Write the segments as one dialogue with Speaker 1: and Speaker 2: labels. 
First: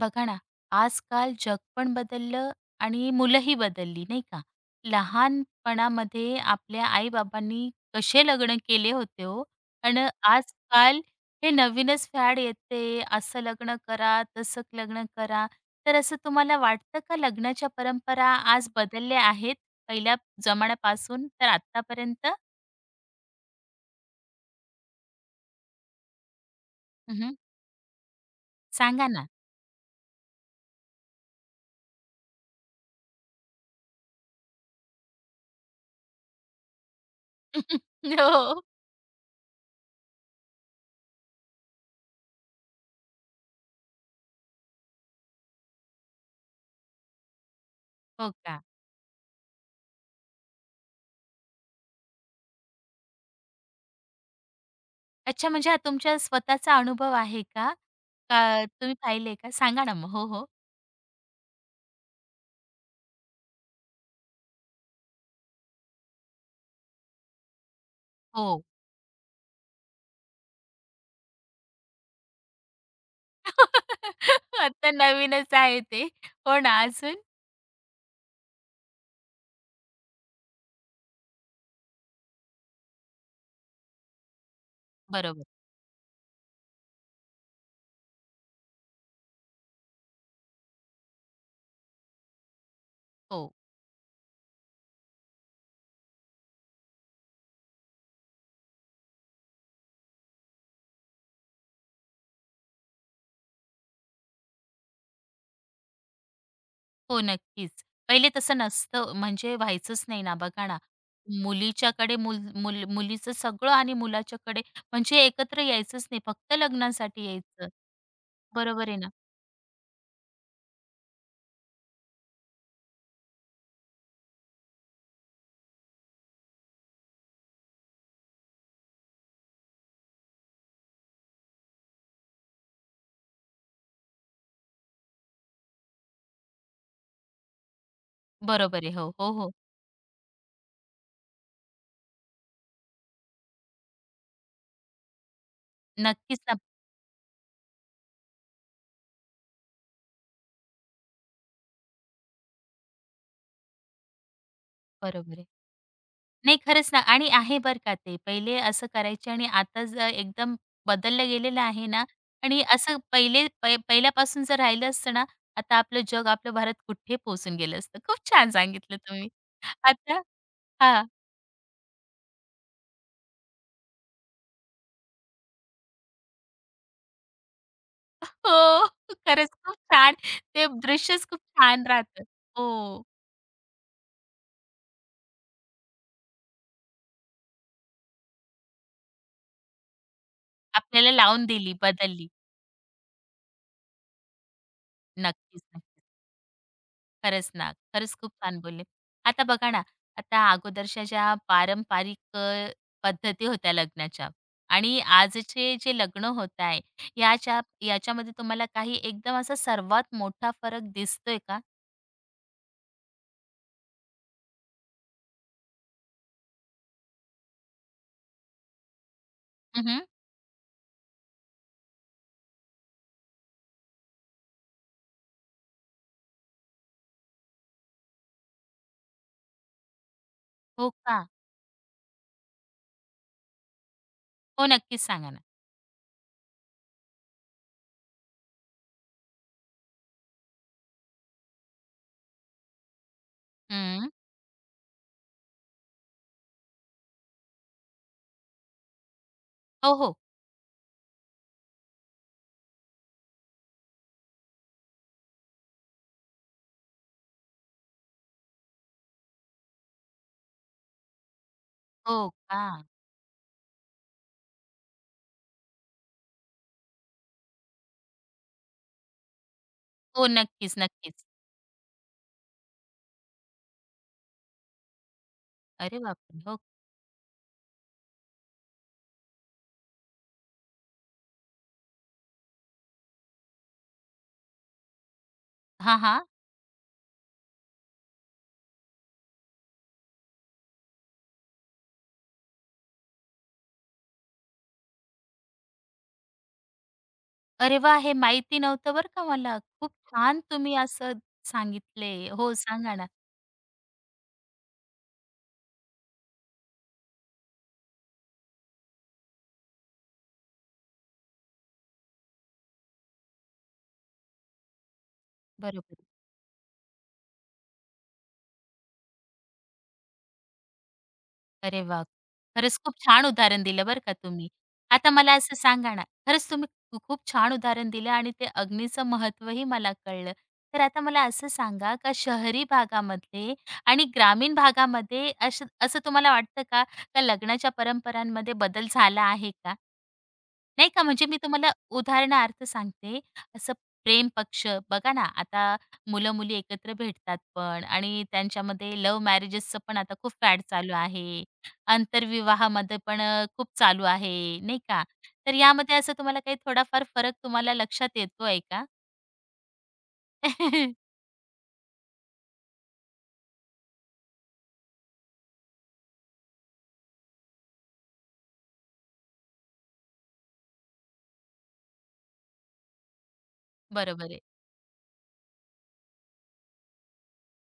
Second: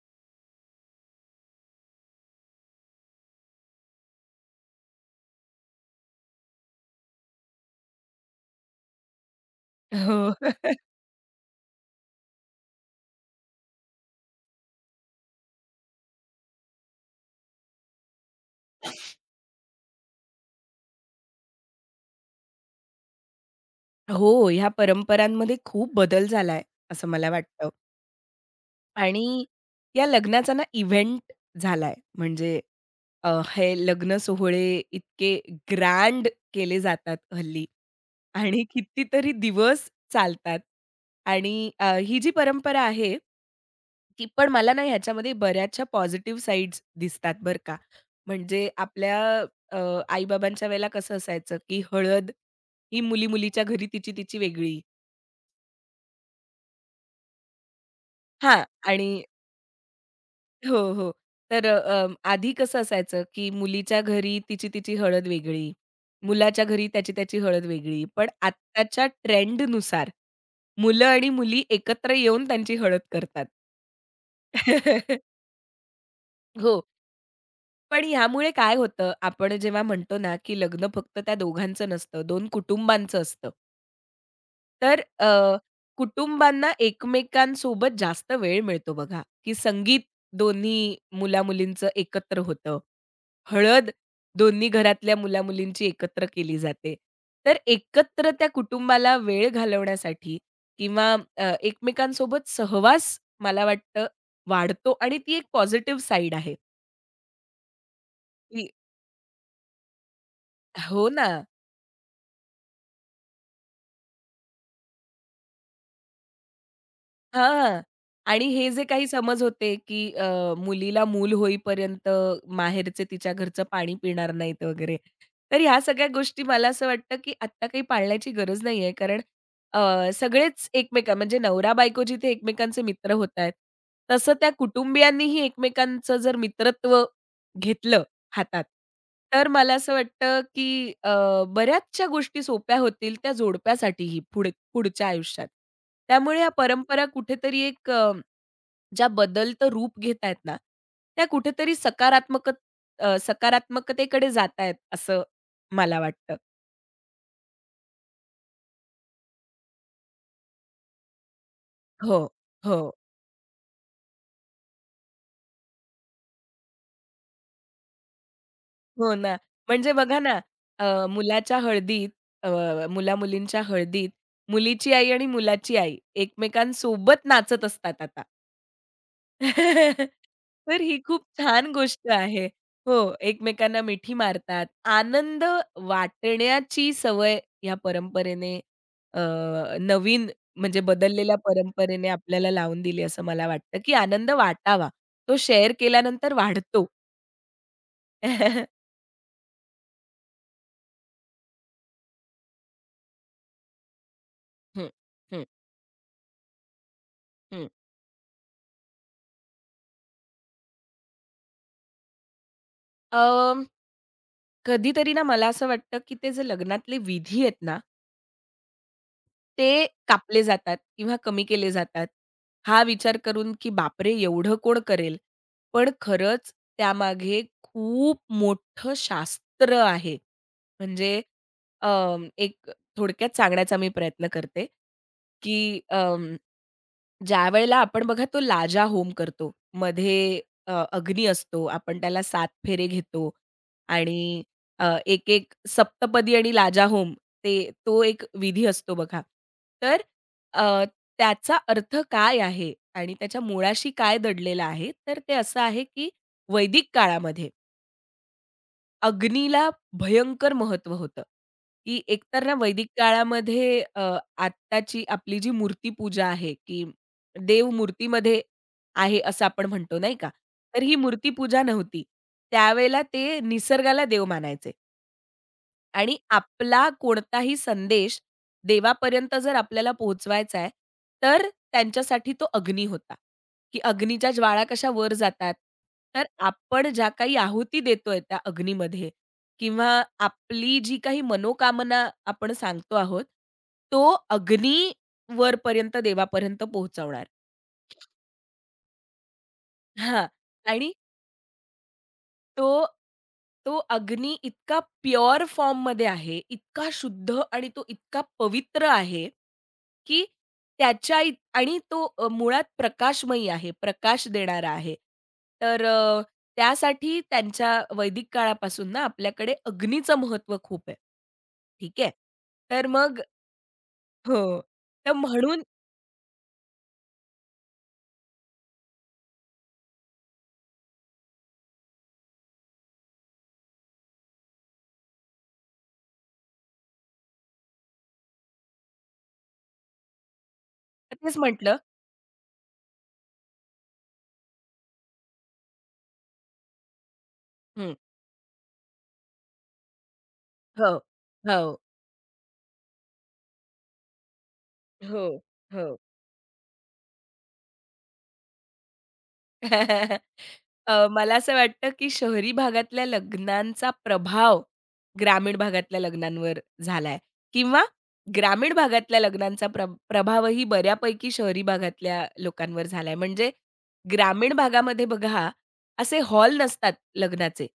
Speaker 1: बघा ना, आजकाल जग पण बदललं आणि मुलंही बदलली, नाही का? लहानपणामध्ये आपल्या आई-बाबांनी कसे लग्न केले होते हो आणि
Speaker 2: हो.
Speaker 1: आजकाल हे नवीनच फॅड येते, असं लग्न करा, तसं लग्न करा. तर असं तुम्हाला वाटतं का लग्नाच्या परंपरा आज बदलल्या आहेत, पहिल्या जमान्यापासून तर आत्तापर्यंत?
Speaker 2: हो, ह्या परंपरांमध्ये खूप बदल झालाय, असं मला
Speaker 1: हं,
Speaker 2: वाटतं.
Speaker 1: सांगा ना.
Speaker 2: आणि या लग्नाचा ना इव्हेंट झालाय. म्हणजे हे लग्न सोहळे इतके ग्रँड केले जातात हल्ली
Speaker 1: हो.
Speaker 2: आणि कितीतरी दिवस चालतात. आणि ही जी परंपरा आहे, ती पण मला ना ह्याच्यामध्ये बऱ्याचशा पॉझिटिव्ह साइड्स दिसतात बरं का.
Speaker 1: हो का?
Speaker 2: म्हणजे आपल्या अ, आई-बाबांच्या वेळेला कसं असायचं, की हळद ही मुली-मुलीच्या घरी तिची-तिची वेगळी.
Speaker 1: अच्छा, म्हणजे हा तुमच्या स्वतःचा अनुभव आहे का?
Speaker 2: हां.
Speaker 1: का तुम्ही
Speaker 2: आणि
Speaker 1: पाहिलंय का? सांगा ना मग. हो, हो.
Speaker 2: हो, हो. तर आधी कसं असायचं, की मुलीच्या घरी तिची-तिची हळद वेगळी, मुलाच्या घरी त्याची-त्याची हळद वेगळी. पण
Speaker 1: हो.
Speaker 2: आत्ताच्या ट्रेंडनुसार मुलं आणि मुली एकत्र येऊन त्यांची हळद करतात.
Speaker 1: आता नवीनच आहे ते. हो ना,
Speaker 2: हो.
Speaker 1: अजून?
Speaker 2: पण ह्यामुळे काय होतं, आपण जेव्हा म्हणतो ना, की लग्न फक्त त्या दोघांचं नसतं, 2 कुटुंबांचं असतं. तर
Speaker 1: बरोबर.
Speaker 2: कुटुंबांना एकमेकांसोबत जास्त वेळ मिळतो बघा, की संगीत दोन्ही मुला-मुलींचं एकत्र होतं.
Speaker 1: हो.
Speaker 2: हळद दोन्ही घरातल्या मुला-मुलींची एकत्र केली जाते. तर एकत्र त्या कुटुंबाला वेळ घालवण्यासाठी किंवा एकमेकांसोबत सहवास मला वाटतं वाढतो आणि ती एक पॉझिटिव्ह साइड आहे.
Speaker 1: हो, नक्कीच. पहिले तसं
Speaker 2: की
Speaker 1: नसतं म्हणजे व्हायचंच नाही ना, बघा ना.
Speaker 2: हो ना.
Speaker 1: मुलीच्याकडे मुल मुल मुलीचं सगळं आणि मुलाच्याकडे म्हणजे एकत्र यायचंच नाही, फक्त लग्नासाठी यायचं.
Speaker 2: हां. आणि हे जे
Speaker 1: बरोबर आहे
Speaker 2: काही
Speaker 1: ना?
Speaker 2: समज होते, की मुलीला मूल होईपर्यंत माहेरचे तिच्या घरचं पाणी पिणार नाहीत वगैरे. तर ह्या सगळ्या गोष्टी मला असं वाटतं, की आत्ता काही पाळण्याची गरज नाहीये. कारण सगळेच एकमेकां म्हणजे नवरा-बायको जिथे एकमेकांचे मित्र होतायत, तसं त्या कुटुंबियांनीही एकमेकांचं जर मित्रत्व घेतलं हातात.
Speaker 1: बरोबर आहे. हो, हो,
Speaker 2: तर
Speaker 1: हो.
Speaker 2: मला असं वाटतं, की बऱ्याचशा गोष्टी सोप्या होतील त्या जोडप्यासाठीही पुढे पुढच्या आयुष्यात. त्यामुळे
Speaker 1: नक्कीच
Speaker 2: या
Speaker 1: ना.
Speaker 2: परंपरा कुठेतरी एक ज्या बदलतं रूप घेत आहेत ना, त्या कुठेतरी सकारात्मक सकारात्मकतेकडे जात आहेत असं
Speaker 1: बरोबर आहे.
Speaker 2: मला वाटतं.
Speaker 1: नाही खरंच ना आणि आहे बरं का ते. पहिले असं करायचे आणि आता एकदम बदललं गेलेलं आहे ना
Speaker 2: हो,
Speaker 1: आणि
Speaker 2: हो,
Speaker 1: असं पहिले पहिल्यापासून जर राहिलं असतं ना, आता आपलं जग, आपलं भारत कुठे पोहोचून गेलं असतं. खूप छान सांगितलं
Speaker 2: हो
Speaker 1: तुम्ही.
Speaker 2: ना. म्हणजे बघा
Speaker 1: आता
Speaker 2: ना,
Speaker 1: हां.
Speaker 2: मुलाच्या हळदीत अ, मुला-मुलींच्या हळदीत मुलीची आई आणि मुलाची आई एकमेकांसोबत नाचत असतात आता.
Speaker 1: हो. खरंच खूप छान. ते
Speaker 2: तर ही खूप
Speaker 1: दृश्यच खूप
Speaker 2: छान
Speaker 1: छान
Speaker 2: गोष्ट
Speaker 1: राहतं.
Speaker 2: आहे.
Speaker 1: हो.
Speaker 2: हो, एकमेकांना मिठी मारतात. आनंद वाटण्याची सवय या परंपरेने अ, नवीन म्हणजे
Speaker 1: आपल्याला
Speaker 2: बदललेल्या
Speaker 1: लावून दिली,
Speaker 2: परंपरेने
Speaker 1: बदलली.
Speaker 2: आपल्याला लावून दिली असं मला वाटतं, की आनंद वाटावा. तो
Speaker 1: नक्कीच,
Speaker 2: शेअर
Speaker 1: नक्कीच.
Speaker 2: केल्यानंतर वाढतो.
Speaker 1: खरंच ना. खरंच खूप छान बोलले. आता बघा ना, आता अगोदरच्या ज्या पारंपरिक पद्धती होत्या लग्नाच्या
Speaker 2: हं,
Speaker 1: आणि
Speaker 2: हं,
Speaker 1: आजचे जे लग्न होत आहे, याच्या
Speaker 2: हं.
Speaker 1: याच्यामध्ये तुम्हाला काही एकदम असा सर्वात मोठा फरक दिसतोय का?
Speaker 2: अ, कधीतरी ना मला असं वाटतं, की ते जे लग्नातले विधी आहेत ना, ते
Speaker 1: हं,
Speaker 2: कापले जातात किंवा कमी केले जातात. हा विचार करून, की बापरे! एवढं कोण करेल? पण खरंच त्यामागे खूप मोठं शास्त्र आहे.
Speaker 1: हो
Speaker 2: म्हणजे
Speaker 1: का?
Speaker 2: अ, एक थोडक्यात सांगण्याचा मी प्रयत्न करते,
Speaker 1: हो, नक्कीच सांगा ना.
Speaker 2: की ज्यावेळेला आपण बघा तो लाजा होम करतो. मध्ये अग्नी असतो. आपण त्याला 7 फेरे घेतो
Speaker 1: हं.
Speaker 2: आणि एक-एक सप्तपदी आणि लाजा होम ते तो एक विधी असतो बघा.
Speaker 1: हो,
Speaker 2: तर
Speaker 1: हो.
Speaker 2: अ, त्याचा अर्थ काय आहे आणि त्याच्या मुळाशी काय दडलेला आहे? तर ते असं आहे, की वैदिक काळामध्ये अग्नीला भयंकर महत्व होतं, की
Speaker 1: हो
Speaker 2: एकतर ना
Speaker 1: का?
Speaker 2: वैदिक काळामध्ये आत्ताची आपली जी मूर्तीपूजा आहे, की देव मूर्तीमध्ये आहे असं आपण म्हणतो नाही
Speaker 1: हो,
Speaker 2: का?
Speaker 1: नक्कीच,
Speaker 2: तर ही
Speaker 1: नक्कीच.
Speaker 2: मूर्तीपूजा नव्हती. त्यावेळेला ते निसर्गाला देव मानायचे.
Speaker 1: अरे
Speaker 2: आणि
Speaker 1: बापरे! हो.
Speaker 2: आपला कोणताही संदेश देवापर्यंत जर आपल्याला पोहोचवायचा आहे, तर त्यांच्यासाठी तो अग्नी होता, की अग्नीच्या ज्वाळा कशा वर जातात.
Speaker 1: हां,
Speaker 2: तर
Speaker 1: हां.
Speaker 2: आपण ज्या काही आहुती देतोय त्या अग्नीमध्ये किंवा आपली जी काही मनोकामना आपण सांगतो आहोत, तो अग्नी वरपर्यंत देवापर्यंत पोहोचवणार.
Speaker 1: अरे वाह! हे माहिती नव्हतं बरं का मला. खूप
Speaker 2: हां.
Speaker 1: छान तुम्ही
Speaker 2: आणि
Speaker 1: असं सांगितले. हो,
Speaker 2: तो,
Speaker 1: सांगा ना.
Speaker 2: तो अग्नी इतका प्युअर फॉर्ममध्ये आहे, इतका शुद्ध आणि तो इतका पवित्र आहे, की त्याच्या इत आणि तो मुळात प्रकाशमयी आहे, प्रकाश देणारा आहे. तर
Speaker 1: बरोबर.
Speaker 2: त्यासाठी त्यांच्या वैदिक काळापासून ना आपल्याकडे अग्नीचं महत्त्व खूप आहे.
Speaker 1: अरे
Speaker 2: ठीक
Speaker 1: वाह!
Speaker 2: आहे.
Speaker 1: खरंच
Speaker 2: तर
Speaker 1: खूप
Speaker 2: मग
Speaker 1: छान उदाहरण दिलं बरं का तुम्ही.
Speaker 2: हो.
Speaker 1: आता
Speaker 2: तर
Speaker 1: मला असं
Speaker 2: म्हणून
Speaker 1: सांगा ना, खरंच तुम्ही खूप छान उदाहरण दिलं आणि ते अग्नीचं महत्त्वही मला कळलं. तर आता मला असं सांगा का शहरी भागामध्ये आणि ग्रामीण भागामध्ये असं असं तुम्हाला वाटतं का, का लग्नाच्या परंपरांमध्ये बदल झाला आहे का? नाही का, म्हणजे मी
Speaker 2: तेच
Speaker 1: तुम्हाला
Speaker 2: म्हटलं
Speaker 1: उदाहरणार्थ सांगते, असं प्रेम पक्ष बघा ना, आता मुलं-मुली एकत्र भेटतात पण आणि त्यांच्यामध्ये लव्ह मॅरेजेसचं पण आता खूप फॅड
Speaker 2: हो.
Speaker 1: चालू आहे.
Speaker 2: हो.
Speaker 1: आंतरविवाहामध्ये पण खूप चालू आहे, नाही का?
Speaker 2: हो.
Speaker 1: तर
Speaker 2: हो.
Speaker 1: यामध्ये असं तुम्हाला काही थोडाफार फरक तुम्हाला लक्षात येतोय का?
Speaker 2: मला असं वाटतं, की शहरी भागातल्या लग्नांचा प्रभाव ग्रामीण भागातल्या लग्नांवर झालाय किंवा ग्रामीण भागातल्या लग्नांचा प्रभावही बऱ्यापैकी शहरी भागातल्या लोकांवर झालाय. म्हणजे
Speaker 1: बरोबर आहे.
Speaker 2: ग्रामीण भागामध्ये बघा, असे हॉल नसतात लग्नाचे.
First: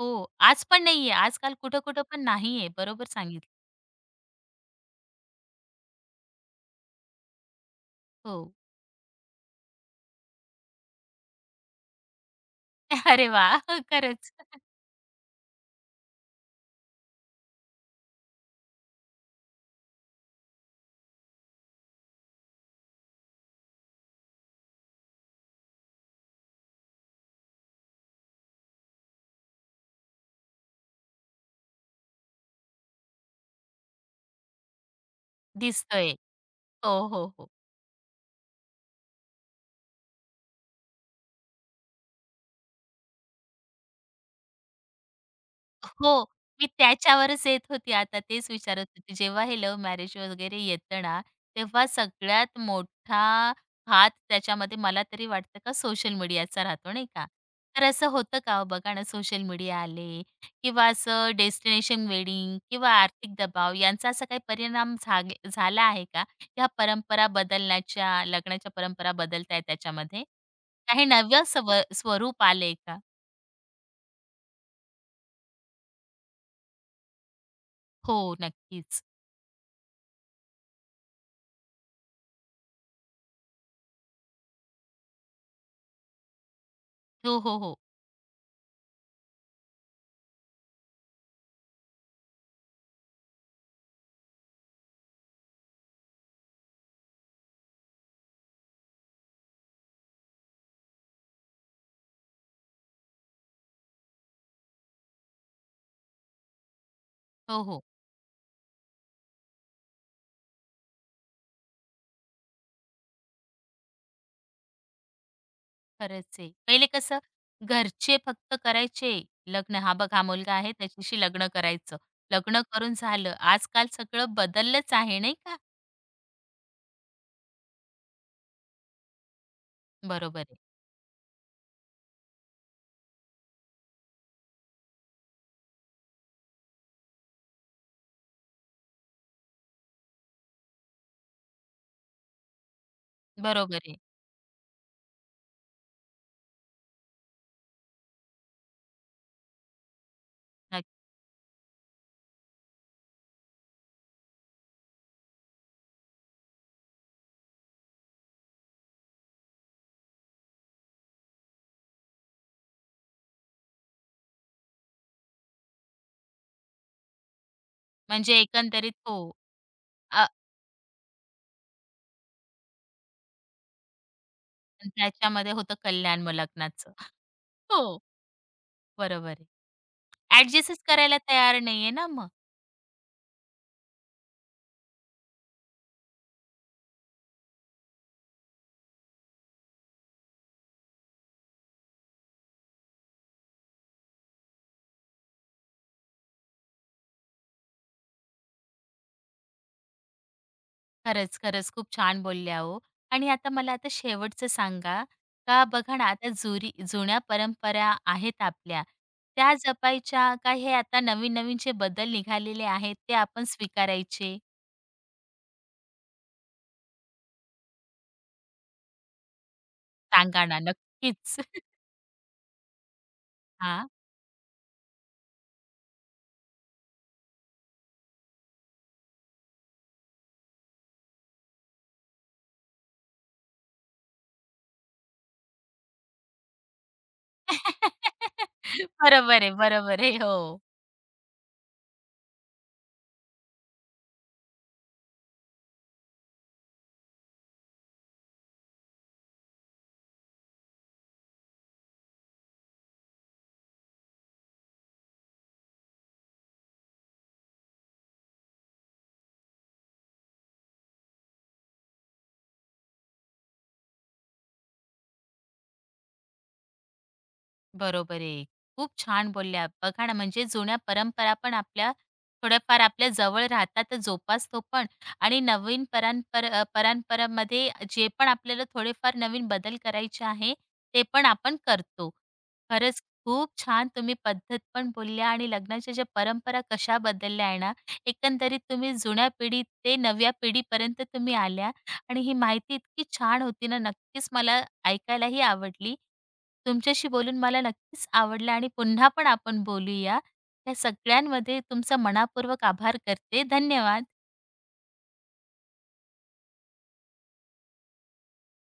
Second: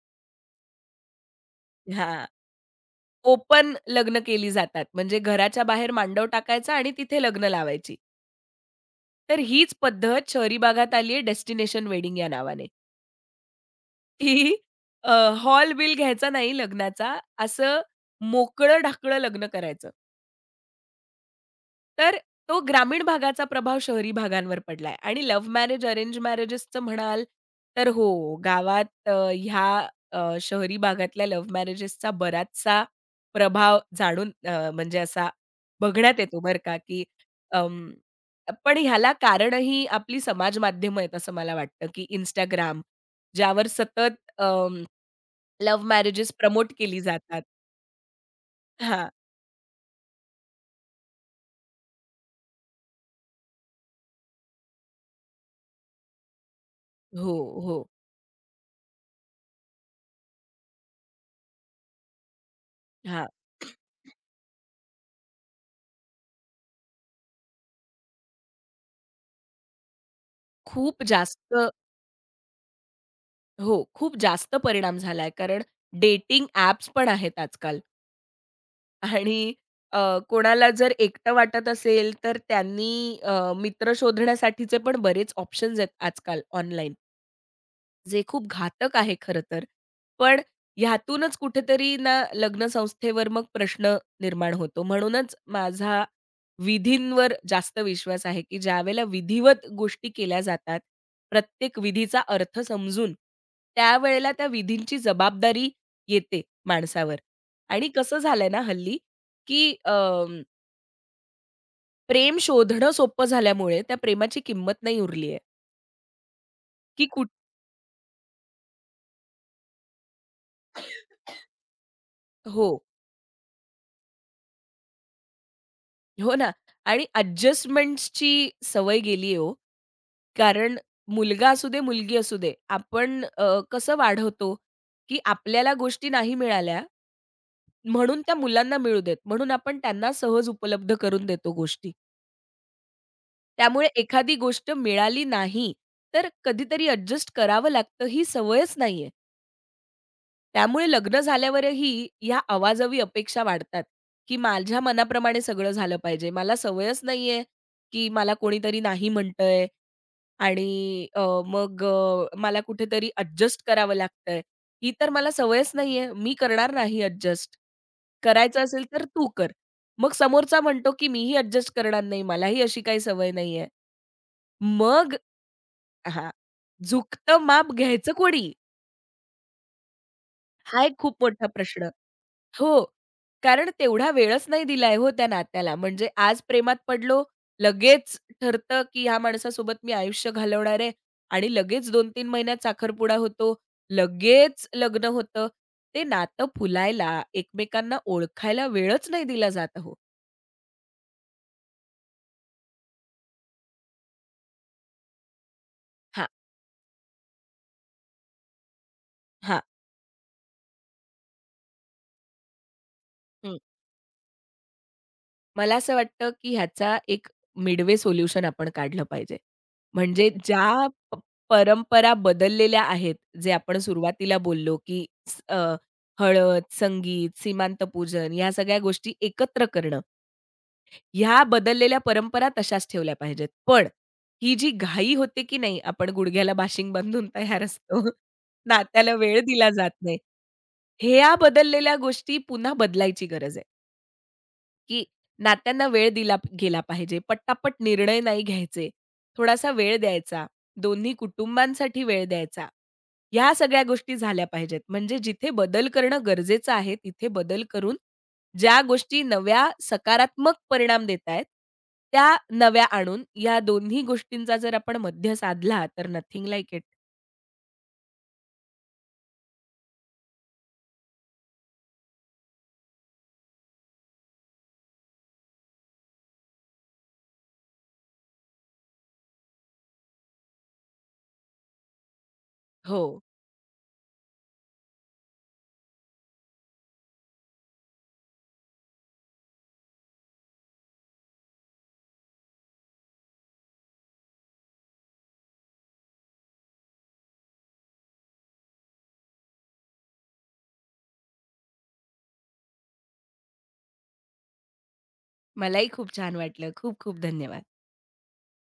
Speaker 1: हो, आज पण नाहीये. आजकाल कुठं-कुठं पण
Speaker 2: हां,
Speaker 1: नाहीये. बरोबर सांगितलं.
Speaker 2: ओपन लग्न केली जातात. म्हणजे घराच्या बाहेर मांडव टाकायचा आणि तिथे लग्न लावायची.
Speaker 1: हो.
Speaker 2: तर हीच पद्धत शहरी भागात आली आहे डेस्टिनेशन वेडिंग या नावाने.
Speaker 1: अरे वाह! खरंच
Speaker 2: की अ, हॉल बिल घ्यायचा नाही लग्नाचा, असं मोकळं-ढाकळं लग्न करायचं. तर तो ग्रामीण भागाचा प्रभाव शहरी भागांवर पडलाय आणि लव्ह मॅरेज, अरेंज मॅरेजेसचं म्हणाल, तर हो, गावात ह्या शहरी भागातल्या लव्ह मॅरेजेसचा बराचसा प्रभाव जाणून म्हणजे असा
Speaker 1: दिसतोय.
Speaker 2: बघण्यात येतो बरं का,
Speaker 1: हो,
Speaker 2: की
Speaker 1: हो, हो.
Speaker 2: अं, पण ह्याला कारणही आपली समाज माध्यमं आहेत असं मला वाटतं, की Instagram ज्यावर सतत लव्ह
Speaker 1: हो,
Speaker 2: मॅरेजेस
Speaker 1: मी
Speaker 2: प्रमोट केली जातात.
Speaker 1: त्याच्यावरच येत होती आता तेच विचारत
Speaker 2: हां.
Speaker 1: होती. जेव्हा हे लव्ह मॅरेज वगैरे येतं ना, तेव्हा सगळ्यात मोठा हात त्याच्यामध्ये मला तरी वाटतं का सोशल मीडियाचा राहतो, नाही का?
Speaker 2: हो,
Speaker 1: तर
Speaker 2: हो.
Speaker 1: असं होतं का हो? बघा ना, सोशल मीडिया आले किंवा असं डेस्टिनेशन वेडिंग किंवा
Speaker 2: हां.
Speaker 1: आर्थिक दबाव यांचा असा काही परिणाम झाला आहे का? ह्या परंपरा बदलण्याच्या, लग्नाच्या परंपरा बदलतायत त्याच्यामध्ये?
Speaker 2: खूप
Speaker 1: काही नव्या
Speaker 2: जास्त
Speaker 1: स्वरूप आलंय का?
Speaker 2: हो, खूप जास्त परिणाम झालाय. कारण डेटिंग ॲप्स पण आहेत आजकाल
Speaker 1: हो, नक्कीच.
Speaker 2: आणि अ, कोणाला जर एकटं वाटत असेल, तर त्यांनी मित्र शोधण्यासाठीचे पण बरेच ऑप्शन्स आहेत आजकाल ऑनलाईन.
Speaker 1: हो, हो, हो.
Speaker 2: जे खूप घातक आहे खरं तर. पण ह्यातूनच कुठेतरी ना लग्न संस्थेवर मग प्रश्न निर्माण होतो. म्हणूनच माझा विधींवर जास्त विश्वास आहे, की ज्यावेळेला विधिवत गोष्टी केल्या जातात, प्रत्येक विधीचा अर्थ समजून, त्यावेळेला त्या विधींची जबाबदारी येते माणसावर.
Speaker 1: हो, हो.
Speaker 2: आणि कसं झालंय ना हल्ली, की प्रेम शोधणं सोपं झाल्यामुळे त्या प्रेमाची किंमत नाही उरली आहे,
Speaker 1: खरंच आहे. पहिले
Speaker 2: की
Speaker 1: कसं
Speaker 2: कुठ
Speaker 1: घरचे फक्त करायचे लग्न. हा बघ हा मुलगा आहे त्याच्याशी लग्न करायचं. लग्न
Speaker 2: हो.
Speaker 1: करून झालं. आजकाल सगळं बदललंच आहे नाही का?
Speaker 2: हो ना आणि ॲडजस्टमेंट्सची सवय गेली हो.
Speaker 1: बरोबर आहे.
Speaker 2: कारण मुलगा असू दे, मुलगी असू दे, आपण कसं वाढवतो, की आपल्याला गोष्टी नाही मिळाल्या म्हणून त्या मुलांना मिळू देत. म्हणून आपण त्यांना सहज उपलब्ध करून देतो गोष्टी.
Speaker 1: बरोबर
Speaker 2: त्यामुळे
Speaker 1: आहे.
Speaker 2: एखादी गोष्ट मिळाली नाही, तर कधीतरी ॲडजस्ट करावं लागतं ही सवयच नाहीये.
Speaker 1: नक्क
Speaker 2: त्यामुळे लग्न झाल्यावरही या अवाजवी अपेक्षा वाढतात, की माझ्या मनाप्रमाणे सगळं झालं पाहिजे. मला सवयच नाहीये, की मला कोणीतरी नाही म्हणतंय आणि मग मला कुठेतरी अॅडजस्ट करावं लागतंय. ही तर मला सवयच नाहीये. मी करणार नाही अॅडजस्ट.
Speaker 1: म्हणजे
Speaker 2: करायचं असेल
Speaker 1: एकंदरीत
Speaker 2: तर
Speaker 1: हो.
Speaker 2: तू कर. मग
Speaker 1: अ,
Speaker 2: समोरचा म्हणतो, की मीही अॅडजस्ट करणार नाही. मलाही अशी काही सवय नाहीये. मग
Speaker 1: त्याच्यामध्ये होतं कल्याण
Speaker 2: हां,
Speaker 1: मग लग्नाचं.
Speaker 2: झुकतं माप
Speaker 1: हो,
Speaker 2: घ्यायचं कोणी?
Speaker 1: बरोबर आहे. अॅडजस्टच
Speaker 2: हा एक खूप
Speaker 1: करायला
Speaker 2: मोठा
Speaker 1: तयार
Speaker 2: प्रश्न.
Speaker 1: नाहीये ना मग.
Speaker 2: हो, कारण तेवढा वेळच नाही दिलाय हो त्या नात्याला. म्हणजे आज प्रेमात पडलो, लगेच ठरतं, की ह्या माणसासोबत मी आयुष्य घालवणार आहे आणि लगेच 2-3 महिन्यात साखरपुडा होतो, लगेच लग्न होतं. ते नातं फुलायला, एकमेकांना ओळखायला वेळच नाही दिला जात अहो.
Speaker 1: खरंच, खरंच. खूप छान बोलल्या हो. आणि आता मला शेवटचं सांगा, का बघा ना
Speaker 2: हां,
Speaker 1: आता जुन्या परंपरा आहेत आपल्या, त्या
Speaker 2: हां.
Speaker 1: जपायच्या का हे आता नवीन-नवीन जे बदल निघालेले आहेत, ते आपण स्वीकारायचे?
Speaker 2: मला असं वाटतं, की ह्याचा एक मिडवे सोल्युशन आपण काढलं पाहिजे. म्हणजे
Speaker 1: सांगा ना
Speaker 2: ज्या प
Speaker 1: नक्कीच.
Speaker 2: परंपरा बदललेल्या आहेत, जे आपण
Speaker 1: हां.
Speaker 2: सुरुवातीला बोललो, की हळद, संगीत, सीमांतपूजन या सगळ्या गोष्टी एकत्र करणं. ह्या बदललेल्या परंपरा तशाच ठेवल्या पाहिजेत. पण ही जी घाई होते, की नाही आपण गुडघ्याला बाशिंग बांधून तयार असतो, नात्याला वेळ
Speaker 1: बरोबर आहे,
Speaker 2: दिला जात
Speaker 1: बरोबर आहे.
Speaker 2: नाही.
Speaker 1: हो.
Speaker 2: ह्या बदललेल्या गोष्टी पुन्हा बदलायची गरज आहे. की नात्यांना वेळ दिला गेला पाहिजे. पट्टापट निर्णय नाही घ्यायचे. थोडासा वेळ द्यायचा. दोन्ही कुटुंबांसाठी वेळ द्यायचा. ह्या सगळ्या गोष्टी झाल्या पाहिजेत. म्हणजे जिथे बदल करणं गरजेचं आहे, तिथे बदल करून ज्या गोष्टी नव्या सकारात्मक परिणाम देत आहेत, त्या नव्या आणून या दोन्ही गोष्टींचा जर आपण मध्य साधला तर नथिंग लाइक इट.
Speaker 1: बरोबर आहे. खूप छान बोलल्या. बघा ना, म्हणजे जुन्या परंपरा पण आपल्या थोड्याफार आपल्या जवळ राहतात, तर जोपासतो पण आणि नवीन परंपरांमध्ये जे पण आपल्याला थोडेफार नवीन बदल करायचे आहे, ते पण आपण करतो. खरंच
Speaker 2: हो.
Speaker 1: खूप छान तुम्ही पद्धत पण बोलल्या आणि लग्नाच्या ज्या परंपरा कशा बदलल्या आहे ना, एकंदरीत तुम्ही जुन्या पिढी ते नव्या पिढीपर्यंत तुम्ही आल्या आणि ही माहिती इतकी छान होती ना, नक्कीच मला ऐकायलाही आवडली. तुमच्याशी बोलून मला नक्कीच आवडलं आणि पुन्हा पण आपण बोलूया. या सगळ्यांमध्ये तुमचा मनःपूर्वक आभार करते. धन्यवाद.
Speaker 2: मलाही खूप छान वाटलं. खूप खूप धन्यवाद.